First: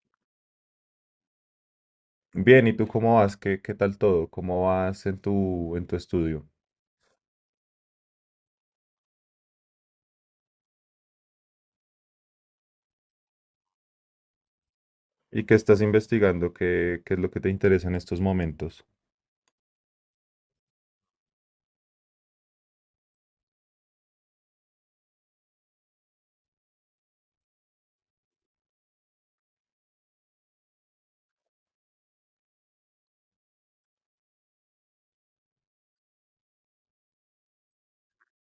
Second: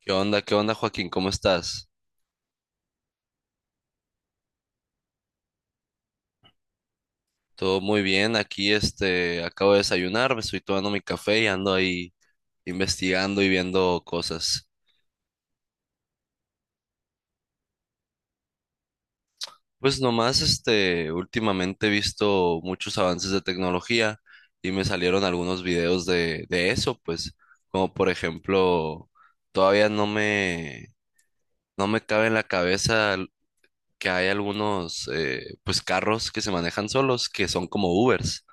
¿Qué onda? ¿Qué onda, Joaquín? ¿Cómo estás? Bien, ¿y tú cómo vas? ¿Qué tal todo? ¿Cómo vas en tu estudio? Todo muy bien. Aquí, acabo de desayunar, me estoy tomando mi café y ando ahí investigando y viendo cosas. ¿Y qué estás investigando? ¿Qué es lo que te interesa en estos momentos? Pues nomás, últimamente he visto muchos avances de tecnología y me salieron algunos videos de eso, pues, como por ejemplo, todavía no me, no me cabe en la cabeza que hay algunos, pues, carros que se manejan solos, que son como Ubers.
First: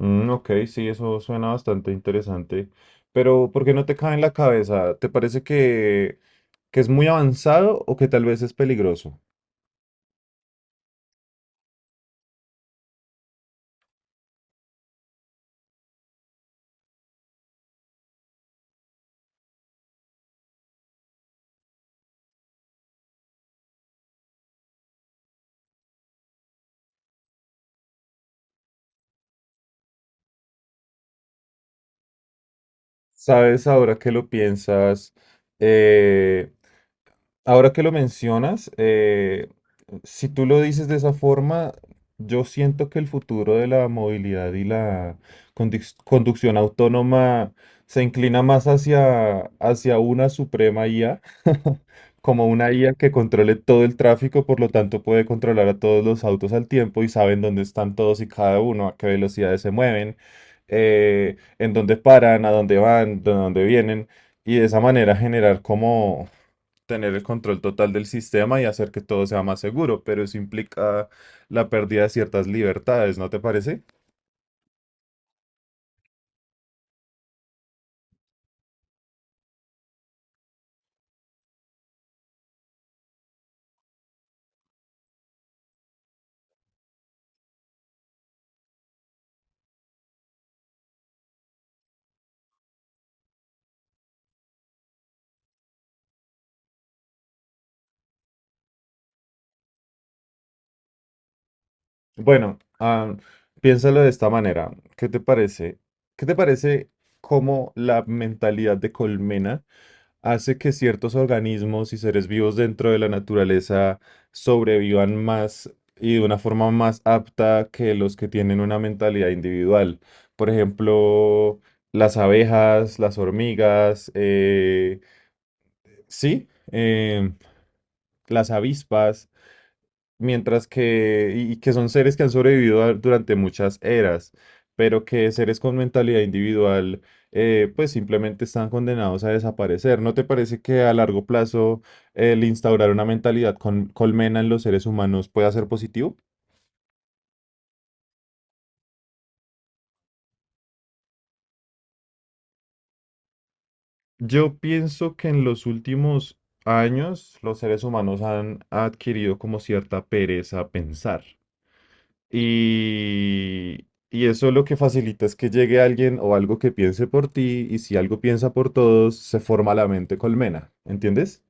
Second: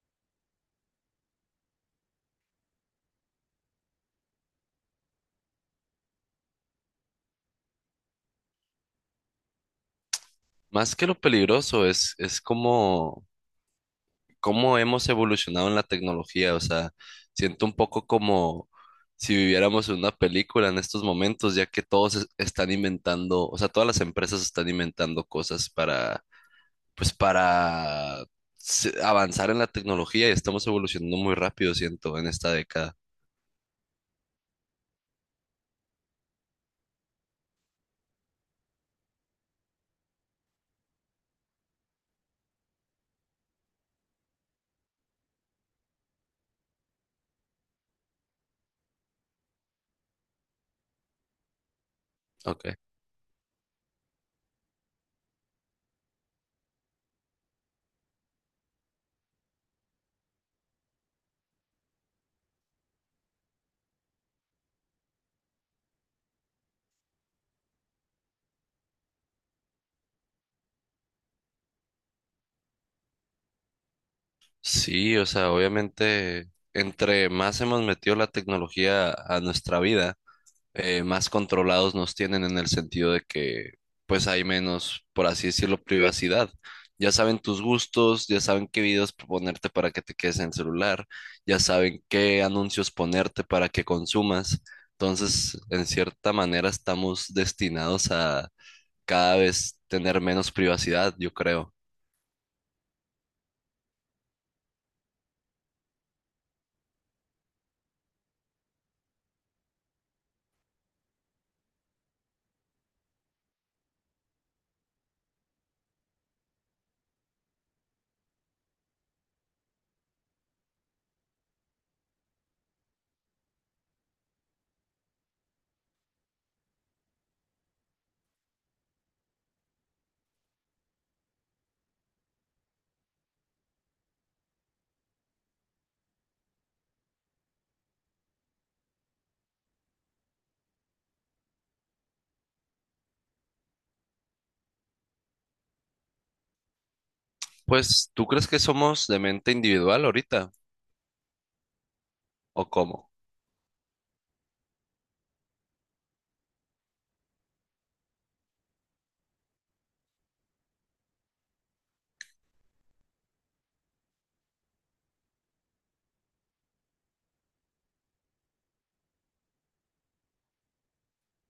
Mm, ok, sí, eso suena bastante interesante. Pero, ¿por qué no te cae en la cabeza? Que es muy avanzado o que tal vez es peligroso? Más que lo peligroso, es como cómo hemos evolucionado en la tecnología. O sea, siento un poco como si viviéramos en una película en estos momentos, ya que están inventando, o sea, todas las empresas están inventando cosas para, pues para avanzar en la tecnología y estamos evolucionando muy rápido, siento, en esta década. ¿Sabes ahora que lo piensas? eh, Ahora que lo mencionas, si tú lo dices de esa forma, yo siento que el futuro de la movilidad y la conducción autónoma se inclina más hacia una suprema IA, como una Okay. IA que controle todo el tráfico, por lo tanto puede controlar a todos los autos al tiempo y saben dónde están todos y cada uno, a qué velocidades se mueven, en dónde paran, a dónde van, de dónde vienen, y de esa manera generar como tener el control total del sistema y hacer que todo sea más seguro, pero eso implica la pérdida de ciertas libertades, ¿no te parece? Sí, o sea, obviamente, entre más hemos metido la tecnología a nuestra vida, más controlados nos tienen en el sentido de que pues hay menos, por así decirlo, privacidad. Ya saben tus gustos, ya saben qué videos ponerte para que te quedes en el celular, ya saben qué anuncios ponerte para que consumas. Entonces, en cierta manera, estamos destinados a cada vez tener menos privacidad, yo creo. Bueno, piénsalo de esta manera. ¿Qué te parece? ¿Qué te parece cómo la mentalidad de colmena hace que ciertos organismos y seres vivos dentro de la naturaleza sobrevivan más y de una forma más apta que los que tienen una mentalidad individual? Por ejemplo, las abejas, las hormigas, sí, eh, las avispas, mientras que que son seres que han sobrevivido durante muchas eras, pero que seres con mentalidad individual, pues simplemente están condenados a desaparecer. ¿No te parece que a largo plazo el instaurar una mentalidad con colmena en los seres humanos pueda ser positivo? Pues, ¿tú crees que somos de mente individual ahorita? ¿O cómo? Yo pienso que en los últimos años los seres humanos han adquirido como cierta pereza a pensar. Y eso lo que facilita es que llegue alguien o algo que piense por ti, y si algo piensa por todos, se forma la mente colmena, ¿entiendes?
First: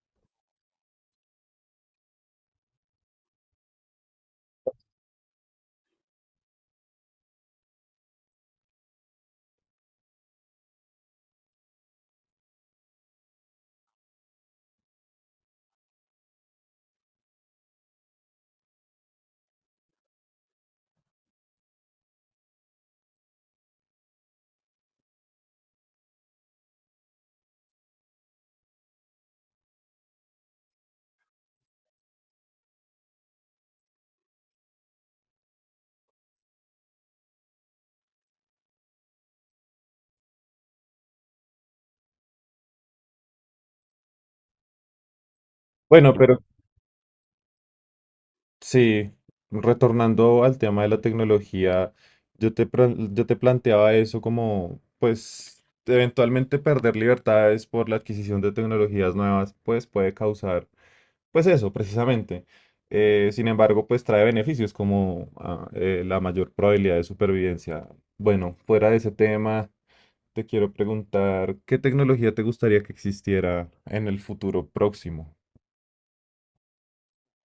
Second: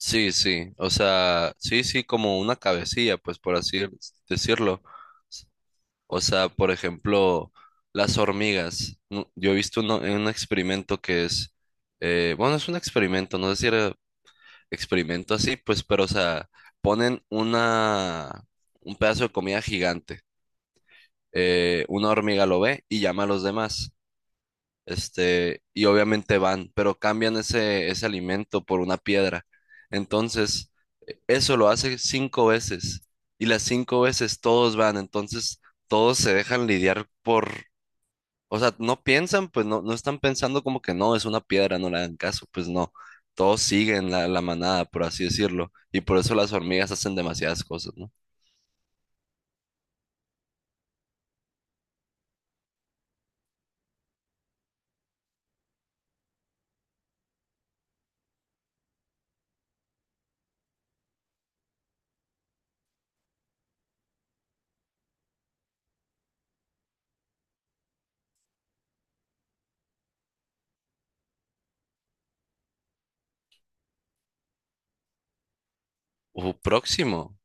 Sí, sí, o sea, sí, sí, como una cabecilla, pues por así decirlo. O sea, por ejemplo, las hormigas. Yo he visto un experimento que es, bueno, es un experimento, no sé si era experimento así, pues, pero, o sea, ponen una, un pedazo de comida gigante. Una hormiga lo ve y llama a los demás. Y obviamente van, pero cambian ese alimento por una piedra. Entonces, eso lo hace cinco veces. Y las cinco veces todos van, entonces todos se dejan lidiar por o sea, no piensan, pues no, no están pensando como que no, es una piedra, no le hagan caso, pues no. Todos siguen la manada, por así decirlo. Y Bueno, por eso pero las hormigas hacen demasiadas cosas, ¿no? sí, retornando al tema de la tecnología, yo te planteaba eso como, pues, eventualmente perder libertades por la adquisición de tecnologías nuevas, pues puede causar. Pues eso, precisamente. Sin embargo, pues trae beneficios como la mayor probabilidad de supervivencia. Bueno, fuera de ese tema, te quiero preguntar, ¿qué tecnología te gustaría que existiera en el futuro próximo? Próximo.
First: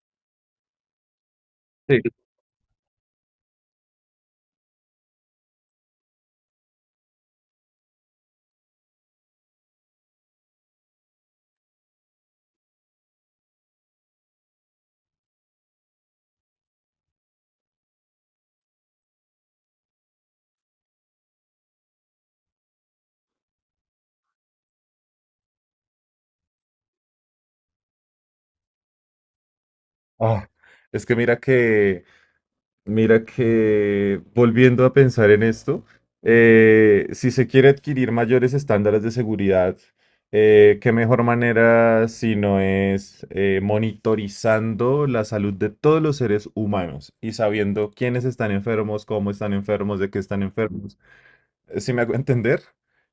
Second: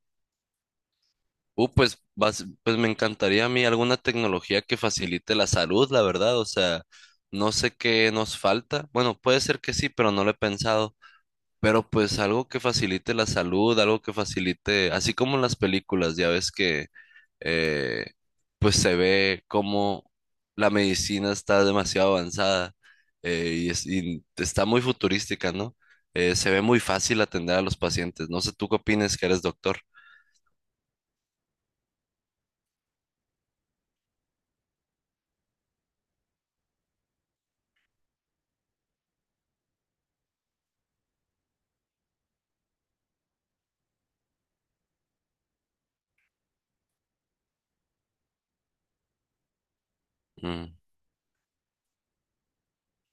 Pues, Sí. Pues me encantaría a mí alguna tecnología que facilite la salud, la verdad. O sea, no sé qué nos falta. Bueno, puede ser que sí, pero no lo he pensado. Pero pues algo que facilite la salud, algo que facilite, así como en las películas, ya ves que eh, pues se ve como la medicina está demasiado avanzada y está muy futurística, ¿no? Se ve muy fácil atender a los pacientes. No sé, ¿tú qué opinas que eres doctor? Ah, es que mira que mira que volviendo a pensar en esto, si se quiere adquirir mayores estándares de seguridad, ¿qué mejor manera si no es monitorizando la salud de todos los seres humanos y sabiendo quiénes están enfermos, cómo están enfermos, de qué están Mm, enfermos? Si me hago entender,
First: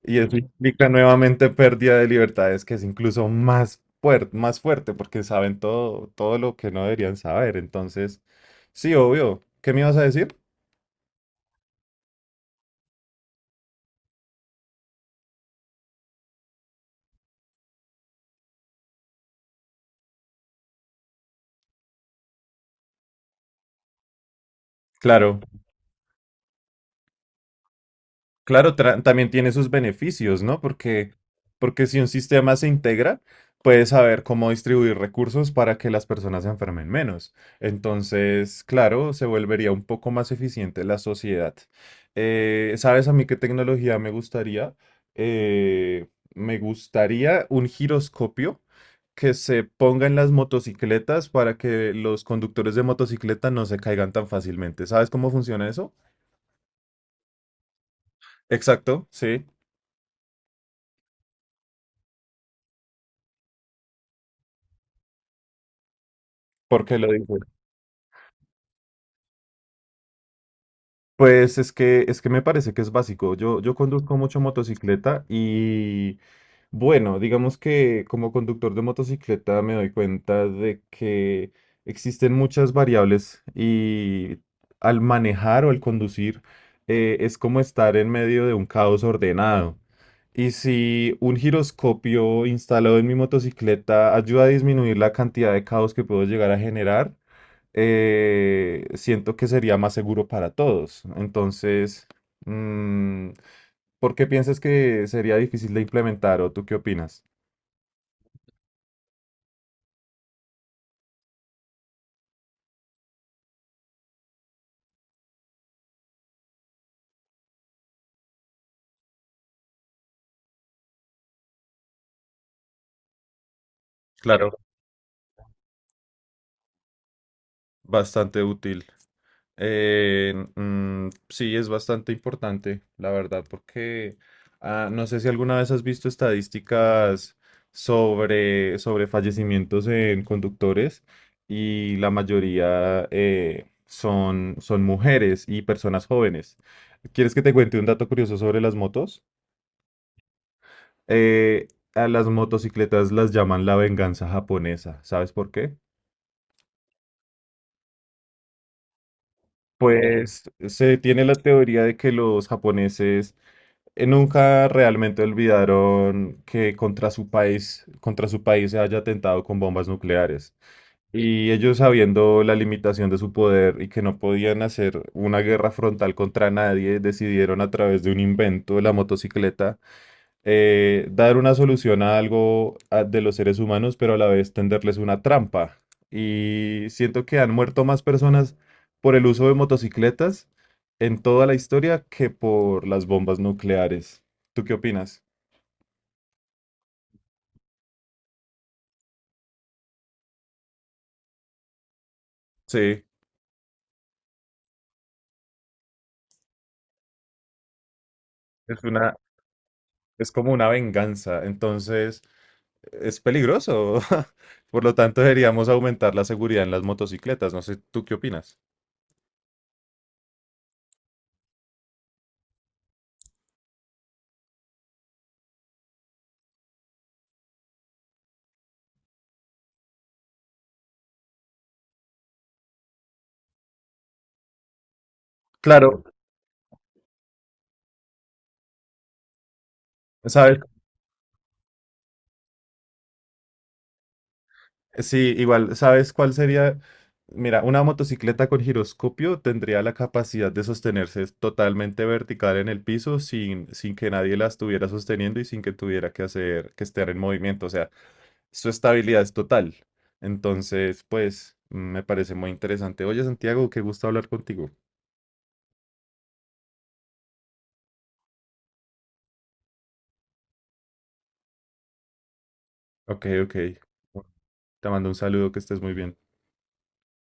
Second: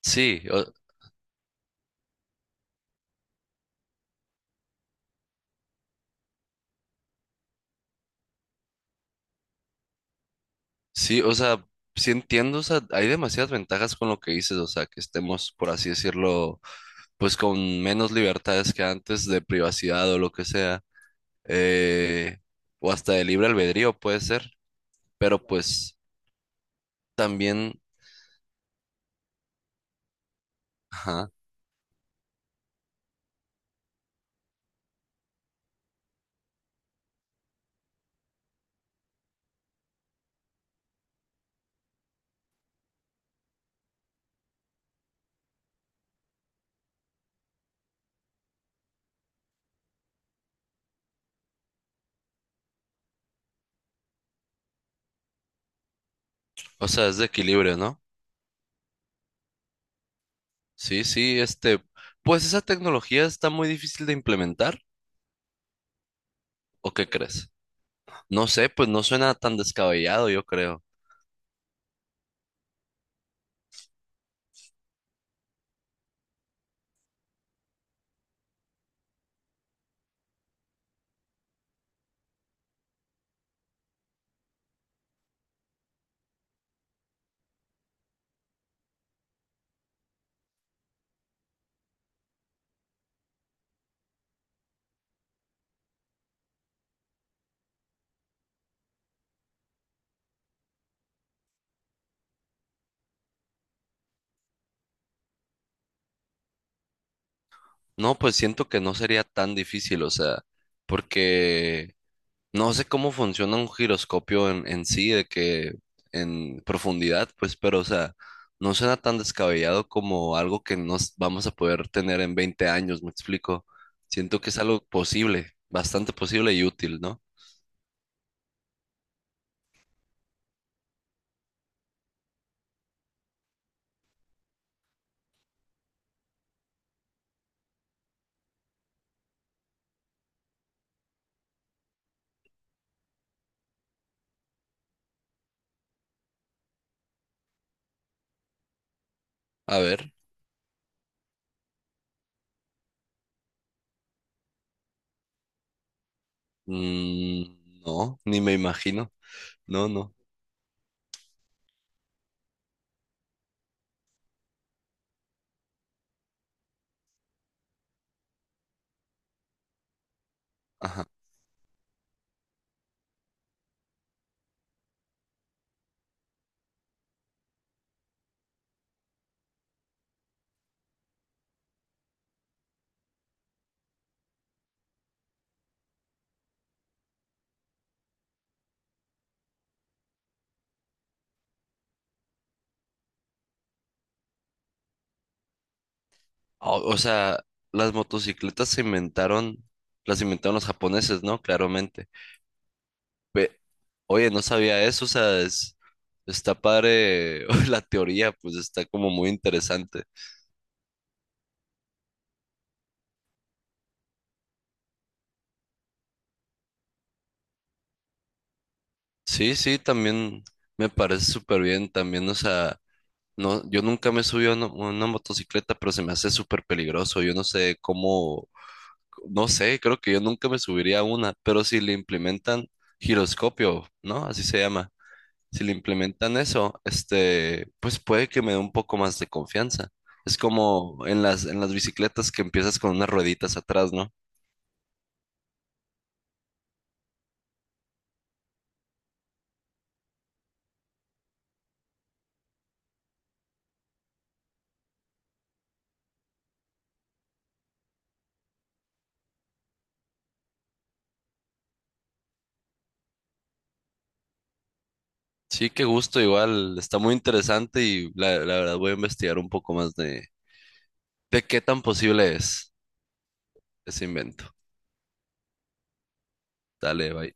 y eso sí, o, implica nuevamente pérdida de libertades, que es incluso más fuerte, porque saben todo, todo lo que no deberían saber. Entonces, sí, obvio. ¿Qué me ibas a decir? sí, o sea, sí entiendo, o sea, hay demasiadas ventajas con lo que dices, o sea, que estemos, por así decirlo, pues con menos libertades que antes de privacidad o lo que sea. eh, o hasta de libre albedrío puede ser, Claro. pero pues también, Claro, también tiene sus beneficios, ¿no? Porque, ajá, porque si un sistema se integra, puede saber cómo distribuir recursos para que las personas se enfermen menos. Entonces, claro, se volvería un poco más eficiente la sociedad. ¿Sabes a mí qué tecnología me gustaría? Eh, me gustaría un giroscopio que se ponga en las motocicletas para que los conductores de motocicleta no se caigan tan fácilmente. ¿Sabes cómo funciona eso? o sea, es de equilibrio, ¿no? Exacto, sí. Sí, sí, pues esa tecnología está muy difícil de implementar, ¿Por ¿o qué qué lo dices? crees? No sé, pues no suena tan descabellado, yo creo. Pues es que me parece que es básico. Yo conduzco mucho motocicleta y bueno, digamos que como conductor de motocicleta me doy cuenta de que existen muchas variables y al manejar o al conducir, es como estar en medio de un caos ordenado. Y si un giroscopio instalado en mi motocicleta ayuda a disminuir la cantidad de caos que puedo llegar a generar, siento que sería más seguro para todos. Entonces, mm, ¿por qué piensas que sería difícil de implementar o tú qué opinas? No, pues siento que no sería tan difícil, o sea, porque no sé cómo funciona un giroscopio en sí, de que en profundidad, pues, pero, o sea, no suena tan descabellado como algo que nos vamos a poder tener en 20 años, me explico. Siento que es Claro. algo posible, bastante posible y útil, ¿no? Bastante útil. Sí, es bastante importante, la verdad, porque no sé si alguna vez has visto estadísticas sobre fallecimientos en conductores y la mayoría son mujeres y personas jóvenes. ¿Quieres que te cuente un dato curioso sobre las motos? A ver, Eh, a las motocicletas las llaman la venganza japonesa. ¿Sabes por qué? mm, no, ni me imagino, no, no, Pues se tiene la teoría de que los japoneses nunca realmente olvidaron que contra su país se haya atentado con bombas nucleares. ajá. Y ellos sabiendo la limitación de su poder y que no podían hacer una guerra frontal contra nadie, decidieron a través de un invento, la motocicleta, dar una solución a de los seres humanos, pero a la vez tenderles una trampa. Y siento que han muerto más personas por el uso de motocicletas en toda la historia que por las bombas nucleares. ¿Tú qué opinas? O sea, las motocicletas se inventaron, las inventaron los japoneses, ¿no? Claramente. Sí, Ve, oye, no sabía eso, o sea, está padre la teoría, pues es está como una, muy interesante. es como una venganza, entonces es peligroso. Por lo tanto, deberíamos aumentar la seguridad en las motocicletas. No sé, ¿tú qué opinas? Sí, sí, también me parece súper bien, también, o sea, no, yo nunca me subí a una motocicleta, pero se me hace súper peligroso, yo no sé cómo, no sé, creo que yo nunca me subiría a una, pero si le implementan giroscopio, ¿no? Así se llama. Si le Claro, implementan eso, pues puede que me dé un poco más de confianza. Es ¿sabes? como en en las bicicletas que empiezas con unas rueditas atrás, ¿no? Sí, igual, ¿sabes cuál sería? Mira, una motocicleta con giroscopio tendría la capacidad de sostenerse totalmente vertical en el piso sin que nadie la estuviera sosteniendo y sin que tuviera que hacer que estar en movimiento. O sea, su estabilidad es total. Entonces, pues, mm, me parece muy interesante. Oye, Santiago, qué gusto hablar contigo. Sí, qué gusto, igual, está muy interesante y la verdad voy a investigar un poco más de qué tan posible es Ok, ok. ese invento. Te mando un saludo, que estés muy bien. Dale, bye.